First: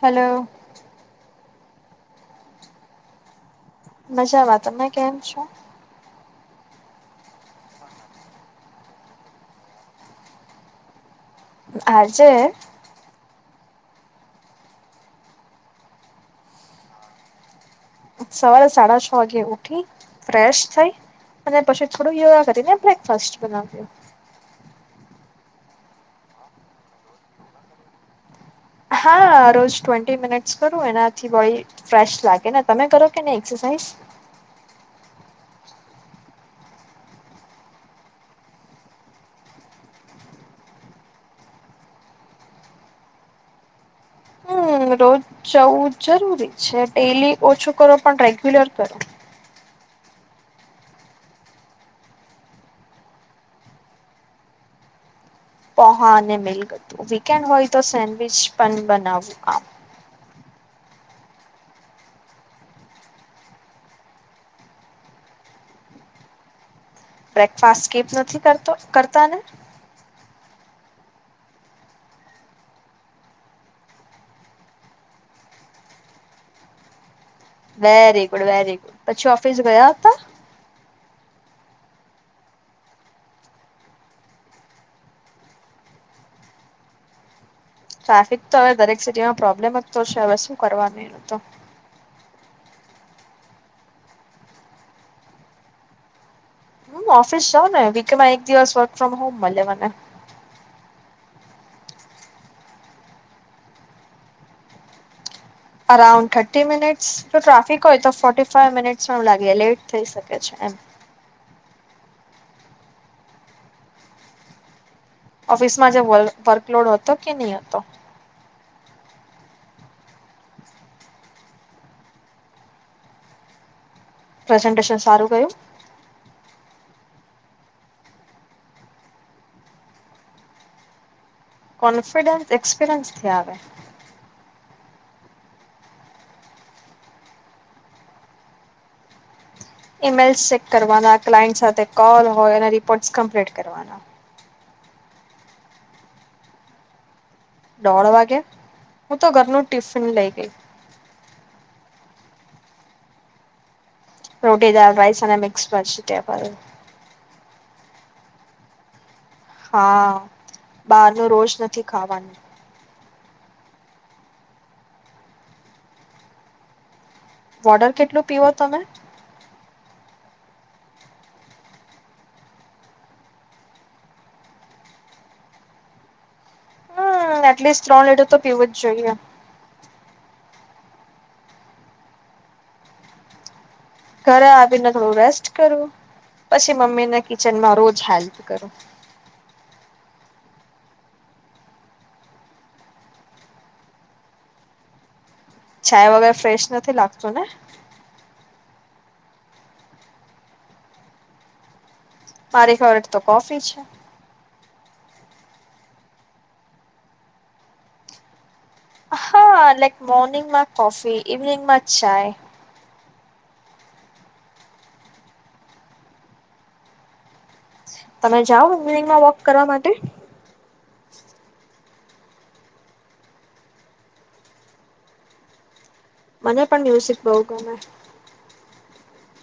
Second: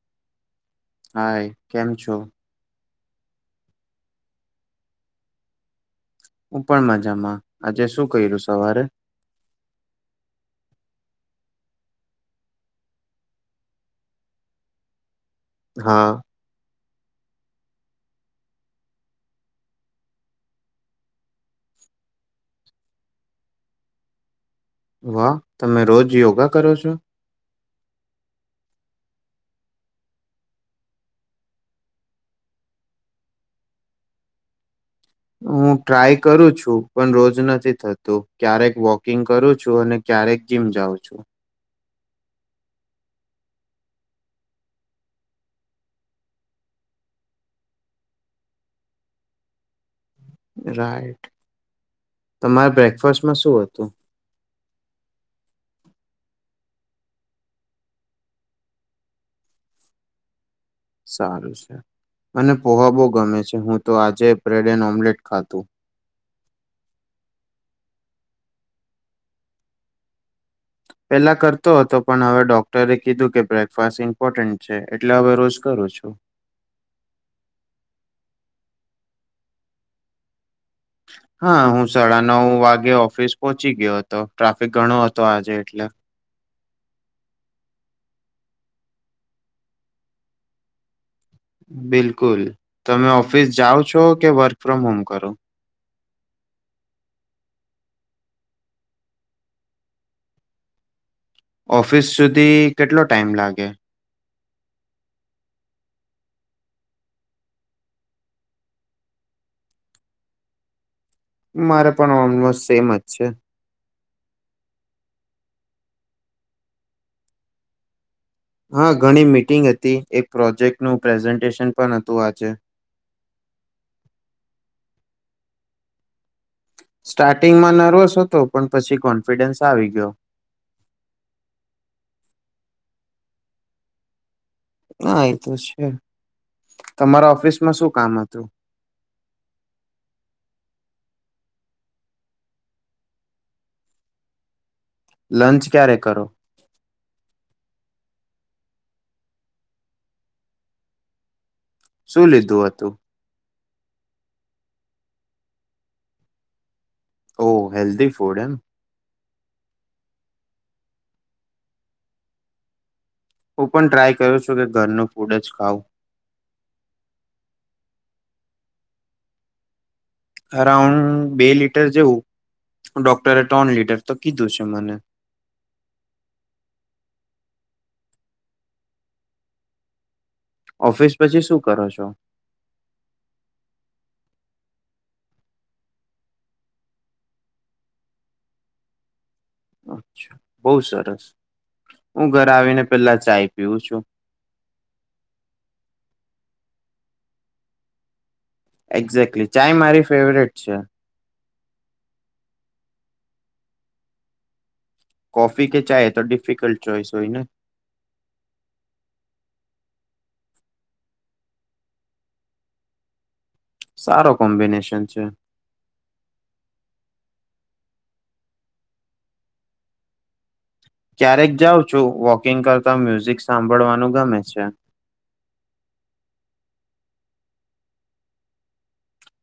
Hello hi કેમ છો? મજામાં. તમે કેમ છો? હું પણ મજામાં. આજે શું કર્યું સવારે? આજે? હા સવારે સાડા છ વાગે ઉઠી, ફ્રેશ થઈ. અને પછી થોડું યોગા કરીને, બ્રેકફાસ્ટ બનાવ્યું. વાહ તમે રોજ યોગા કરો છો? હા રોજ ટ્વેન્ટી મિનિટ્સ કરું એનાથી ફ્રેશ લાગે ને તમે કરો કે નઈ એક્સરસાઇઝ? હું ટ્રાય કરું છું પણ રોજ નથી થતું ક્યારેક વોકિંગ કરું છું અને ક્યારેક જીમ જાઉં છું. હમ રોજ જવું જરૂરી છે ડેલી ઓછું કરો પણ રેગ્યુલર કરો. રાઈટ તમારે બ્રેકફાસ્ટમાં શું હતું? પોહા અને મિલ્ક હતું વીકેન્ડ હોય તો સેન્ડવીચ પણ બનાવવું આમ સારું છે મને પોહા બહ ગમે છે હું તો આજે બ્રેડ એન્ડ ઓમ્લેટ ખાતું બ્રેકફાસ્ટ કે નથી કરતો કરતા ને પેલા કરતો હતો પણ હવે ડોક્ટરે કીધું કે બ્રેકફાસ્ટ ઇમ્પોર્ટન્ટ છે એટલે હવે રોજ કરું છું. વેરી ગુડ વેરી ગુડ પછી ઓફિસ ગયા હતા. હા હું સાડા નવ વાગે ઓફિસ પોહોંચી ગયો હતો ટ્રાફિક ઘણો હતો આજે એટલે, ટ્રાફિક તો હવે દરેક સિટીમાં પ્રોબ્લેમ જ તો હવે શું કરવાનું એનું તો બિલકુલ તમે ઓફિસ જાઓ છો કે વર્ક ફ્રોમ હોમ કરો. હમ ઓફિસ જાવને વીકેમાં એક દિવસ વર્ક ફ્રોમ હોમ મળે મને ઓફિસ સુધી કેટલો ટાઈમ લાગે. અરાઉન્ડ થર્ટી મિનિટ જો ટ્રાફિક હોય તો ફોર્ટી ફાઈવ મિનિટસ પણ લાગી લેટ થઈ શકે. છે એમ મારે પણ ઓલમોસ્ટ સેમ જ છે. ઓફિસમાં જે વર્કલોડ હતો કે નહી હતો. હા ઘણી મીટિંગ હતી એક પ્રોજેક્ટનું પ્રેઝન્ટેશન પણ હતું આજે પ્રેઝન્ટેશન સારું ગયું. સ્ટાર્ટિંગમાં નર્વસ હતો પણ પછી કોન્ફિડન્સ આવી ગયો. કોન્ફિડન્સ એક્સપિરિયન્સથી આવે. ના એ તો છે તમારા ઓફિસ માં શું કામ હતું. ઈમેલ્સ ચેક કરવાના ક્લાયન્ટ સાથે કોલ હોય અને રિપોર્ટ કમ્પ્લીટ કરવાના લંચ ક્યારે કરો. દોઢ વાગે હું તો ઘરનું ટિફિન લઈ ગઈ, શું લીધું હતું. રોટી, દાળ, રાઈસ અને મિક્સ વેજીટેબલ ઓ હેલ્ધી ફૂડ એમ હા બારનુ રોજ નથી ખાવાનું હું પણ ટ્રાય કર છું કે ઘરનું ફૂડ જ ખાઉ વોડર કેટલું પીવો તમે અરાઉન્ડ બે લીટર જેવું ડોક્ટરે ત્રણ લીટર તો કીધું છે મને હમ્મ એટલીસ્ટ ત્રણ લીટર તો પીવું જ જોઈએ. ઓફિસ પછી શું કરો છો? ઘરે આવીને થોડું રેસ્ટ કરું. પછી મમ્મીને કિચનમાં રોજ હેલ્પ કરું. અચ્છા બહુ સરસ. હું ઘર આવીને પેલા ચાય પીવું છું. ચાય વગર ફ્રેશ નથી લાગતું ને એક્ઝેકલી ચાય મારી ફેવરેટ છે. મારી ફેવરેટ તો કોફી છે. કોફી કે ચાય તો ડિફિકલ્ટ ચોઈસ હોય ને? હા લાઈક મોર્નિંગમાં કોફી, ઇવનિંગ માં ચાય. સારો કોમ્બિનેશન છે. તમે જાઓ ઇવનિંગમાં વોક કરવા માટે? ક્યારેક જાઉ છું. વોકિંગ કરતા મ્યુઝિક સાંભળવાનું ગમે છે. મને પણ મ્યુઝિક બહુ ગમે.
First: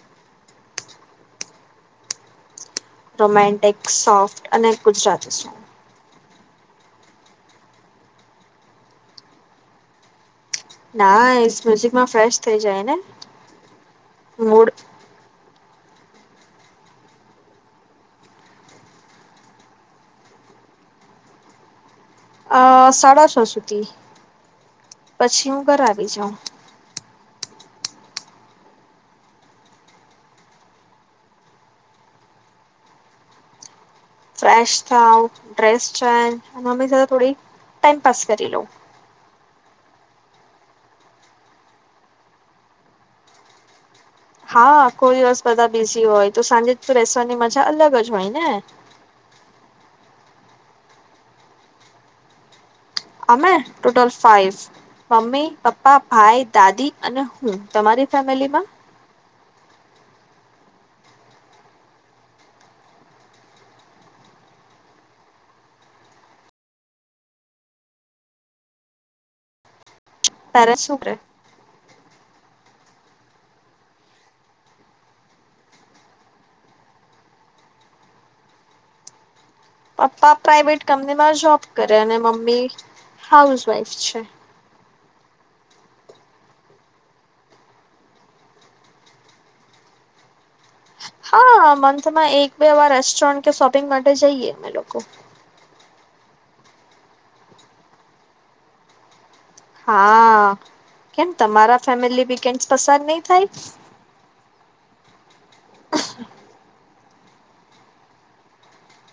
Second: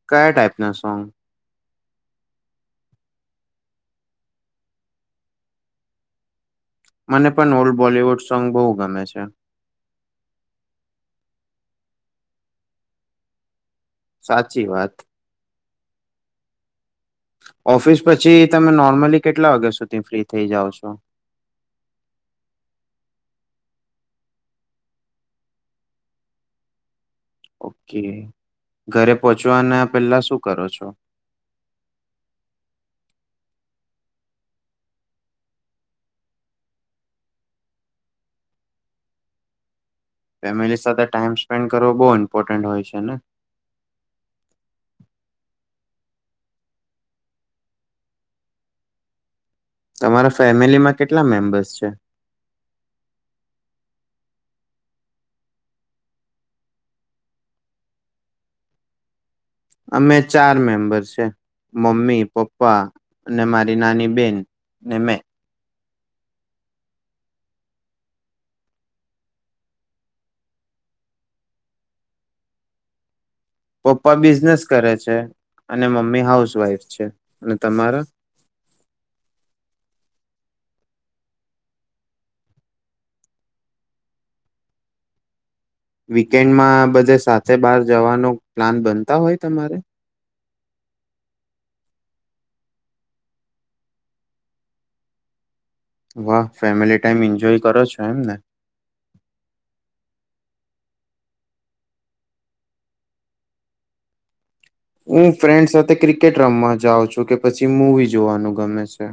કયા ટાઈપના સોંગ? રોમેન્ટિક સોફ્ટ, અને ગુજરાતી સોંગ. મને પણ ઓલ્ડ બોલવુડ સોંગ બહુ ગમે છે. ના એ મ્યુઝિકમાં ફ્રેશ થઈ જાય ને? સાચી મૂડ વાત. ઓફિસ પછી, તમે નોર્મલી કેટલા વાગ્યા સુધી ફ્રી થઈ જાઓ છો? અ સાડા છ સુધી. પછી હું ઘર આવી જાઉં. ઓકે ઘરે પહોંચવાના પહેલા શું કરો છો? ફ્રેશ થાવ. Dress change. અને મમ્મી સાથે થોડી ટાઈમ પાસ કરી લોઉ. ફેમિલી સાથે ટાઈમ સ્પેન્ડ કરવો બહુ ઇમ્પોર્ટન્ટ હોય છે ને? હા! આખો દિવસ બધા બીઝી હોય તો, સાંજે જ તો રસવાની મજા અલગ જ હોય ને? તમારા ફેમિલી માં કેટલા મેમ્બર્સ છે? અમે? ટોટલ ફાઇવ મમ્મી, પપ્પા, ભાઈ, દાદી અને હું. તમારી ફેમિલી માં? અમે ચાર મેમ્બર છે. મમ્મી, પપ્પા અને મારી નાની બેન અને મેં. પેરેન્ટ્સ શું કરે? પપ્પા બિઝનેસ કરે છે. અને મમ્મી હાઉસવાઈફ છે. અને તમારો? પપ્પા પ્રાાઈવેટ કંપનીમાં જોબ કરે. અને મમ્મી હાઉસવાઈફ છે. વીકેન્ડમાં બધે સાથે બહાર જવાનો પ્લાન બનતા હોય તમારે? હા! મંથમાં એક બે એવા રેસ્ટોરન્ટ કે શોપિંગ માટે જઈએ અમે લોકો. વાહ! ફેમિલી ટાઈમ એન્જોય કરો છો. એમ ને? હા! કેમ તમારા ફેમિલી વીકેન્ડ પસાર નહી થાય? હું ફ્રેન્ડ સાથે ક્રિકેટ રમવા જાઉં છું. કે પછી મૂવી જોવાનું ગમે છે.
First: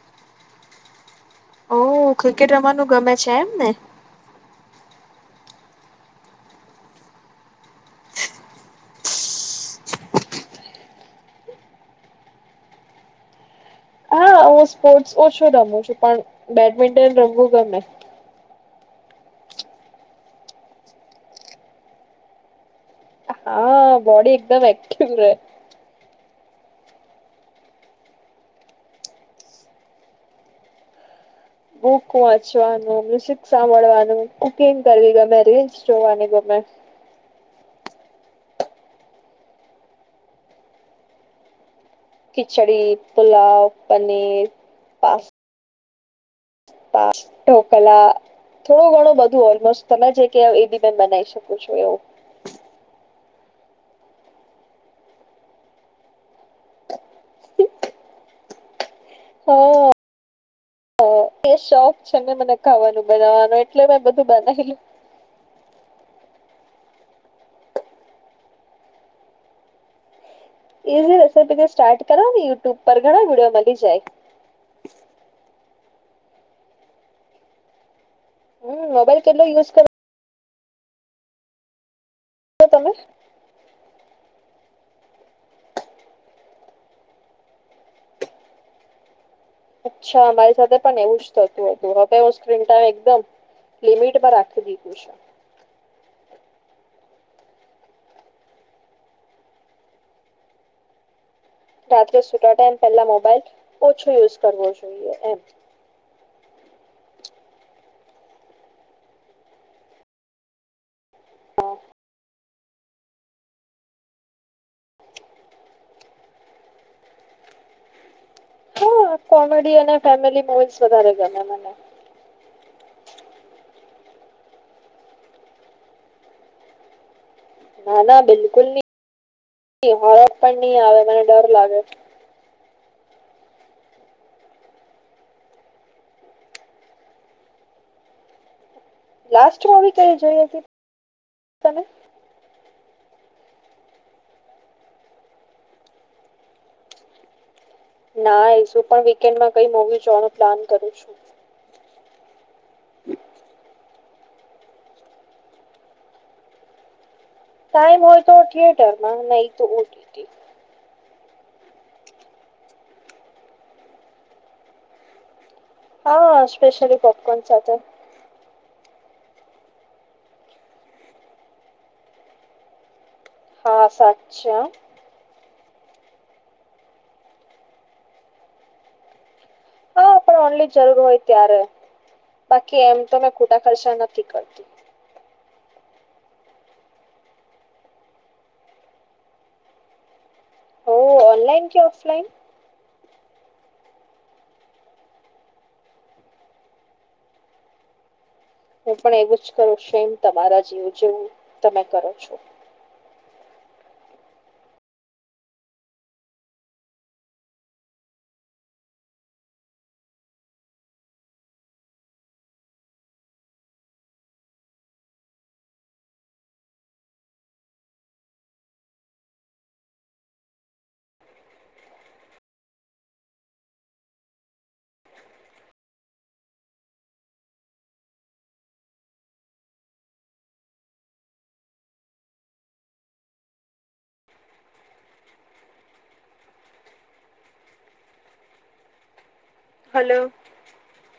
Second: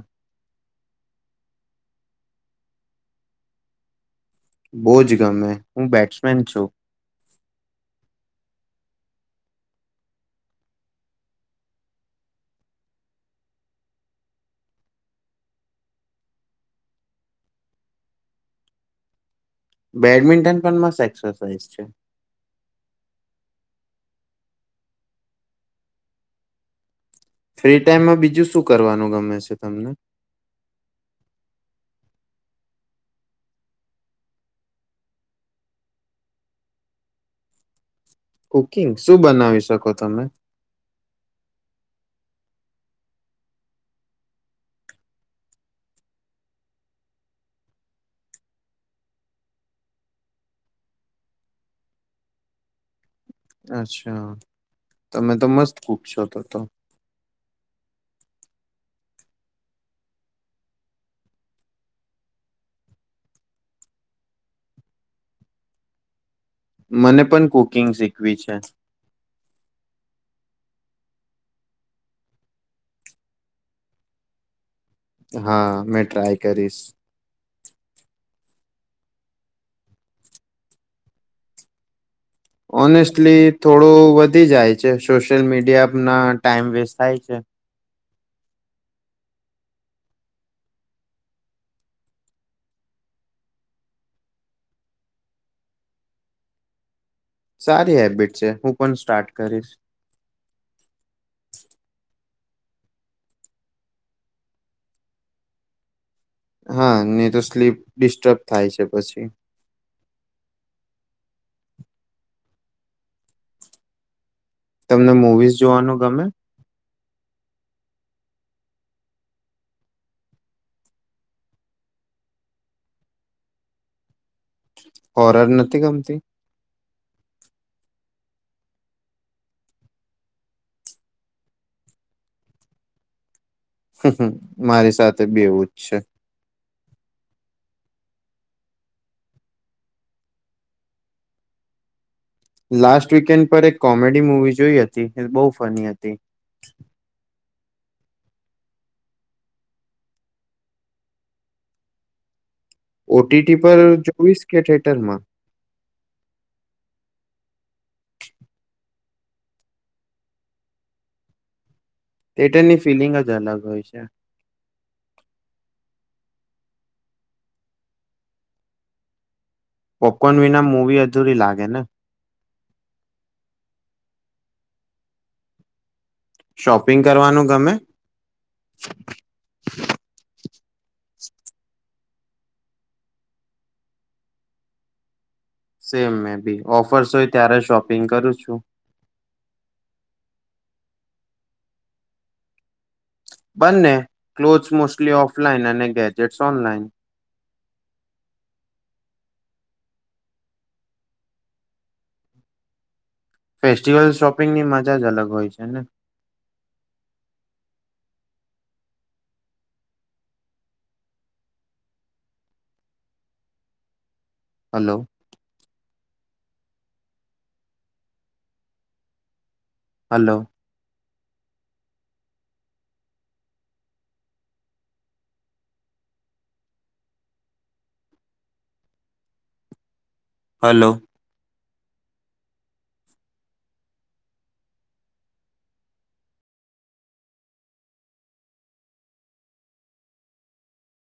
ઓ ક્રિકેટ રમવાનું ગમે છે એમ ને. બહુ જ ગમે. હું બેટ્સમેન છું. હ હું સ્પોર્ટ્સ ઓછું રમું છું. પણ બેડમિન્ટન રમવું ગમે. બેડમિન્ટન પણ મસ્ત એક્સરસાઇઝ છે. હા! બોડી એકદમ એક્ટિવ રહે. ફ્રી ટાઈમમાં, બીજું શું કરવાનું ગમે છે તમને? બુક વાંચવાનું, મ્યુઝિક સાંભળવાનું, કુકિંગ કરવી ગમે, રીલ્સ જોવાની ગમે. કુકિંગ. શું બનાવી શકો તમે? ખિચડી, પુલાવ, પનીર, પા પાસતા ઢોકલા. થોડું ઘણું બધું ઓલમોસ્ટ તમે જે કે એ બી મે બનાવી શકું છું એવું. અચ્છા! તમે તો મસ્ત ફૂક છો તો તો. [inaudible] હા અ એ શોખ છે ને મને ખાવાનું બનાવવાનું એટલે મેં બધું બનાવીલું મને પણ કુકિંગ શીખવી છે ઈઝી રેસીપી સ્ટાર્ટ કરો ને યુટ્યુબ પર ઘણા વિડીયો મળી જાય હા મેં ટ્રાય કરીશ હમ મોબાઈલ કેટલો યુઝ કર ઓનેસ્ટલી થોડું વધી જાય છે સોશિયલ મીડિયા ના ટાઈમ વેસ્ટ થાય છે અચ્છા મારી સાથે પણ એવું જ થતું હતું હવે હું સ્ક્રીન ટાઇમ એકદમ લિમિટમાં રાખી દીધુ છે સારી હેબિટ છે હું પણ સ્ટાર્ટ કરીશ રાત્રે સૂતા ટાઈમ પેલા મોબાઈલ ઓછો યુઝ કરવો જોઈએ એમ હા નહી તો સ્લીપ ડિસ્ટર્બ થાય છે પછી હા તમને મૂવીઝ જોવાનું ગમે હા કોમેડી અને ફેમિલી મુવીસ વધારે ગમે મને હોરર નથી ગમતી ના ના બિલકુલ નહી હોરર પણ નહી આવે મને ડર લાગે મારી સાથે બી એવું જ છે લાસ્ટ મૂવી કઇ જોઈ હતી તમે લાસ્ટ વીકેન્ડ પર એક કોમેડી મવી જોઈ હતી એ બહુ ફની હતી ના એ શું પણ વીકેન્ડમાં કઈ મોવી જોવાનું પ્લાન કરું છું ઓટીટી પર જોઇશ કે થીયેટર માં ટાઈમ હોય તો થિયેટર માં નહી તો ઓટીટી થીએટરની ફિલિંગ જ અલગ હોય છે હા સ્પેશલી પોપકોર્ન સાથે પોપકોન વિના મુવી અધુરી લાગે ને હા સાચે હા શોપિંગ કરવાનું ગમે હા પણ ઓનલી જરૂર હોય ત્યારે બાકી એમ તો મેં ખોટા ખર્ચા નથી કરતી સેમ મે બી ઓફર્સ હોય ત્યારે શોપિંગ કરું છું હો ઓનલાઈન કે ઓફલાઈન બંને ક્લોથસ મોસ્ટલી ઓફલાઈન અને ગેજેટ્સ ઓનલાઈન હું પણ એવું જ કરું સેમ તમારા જીવ જેવું તમે કરો છો ફેસ્ટિવલ શોપિંગની મજા જ અલગ હોય છે ને હલો હલો હલો હલો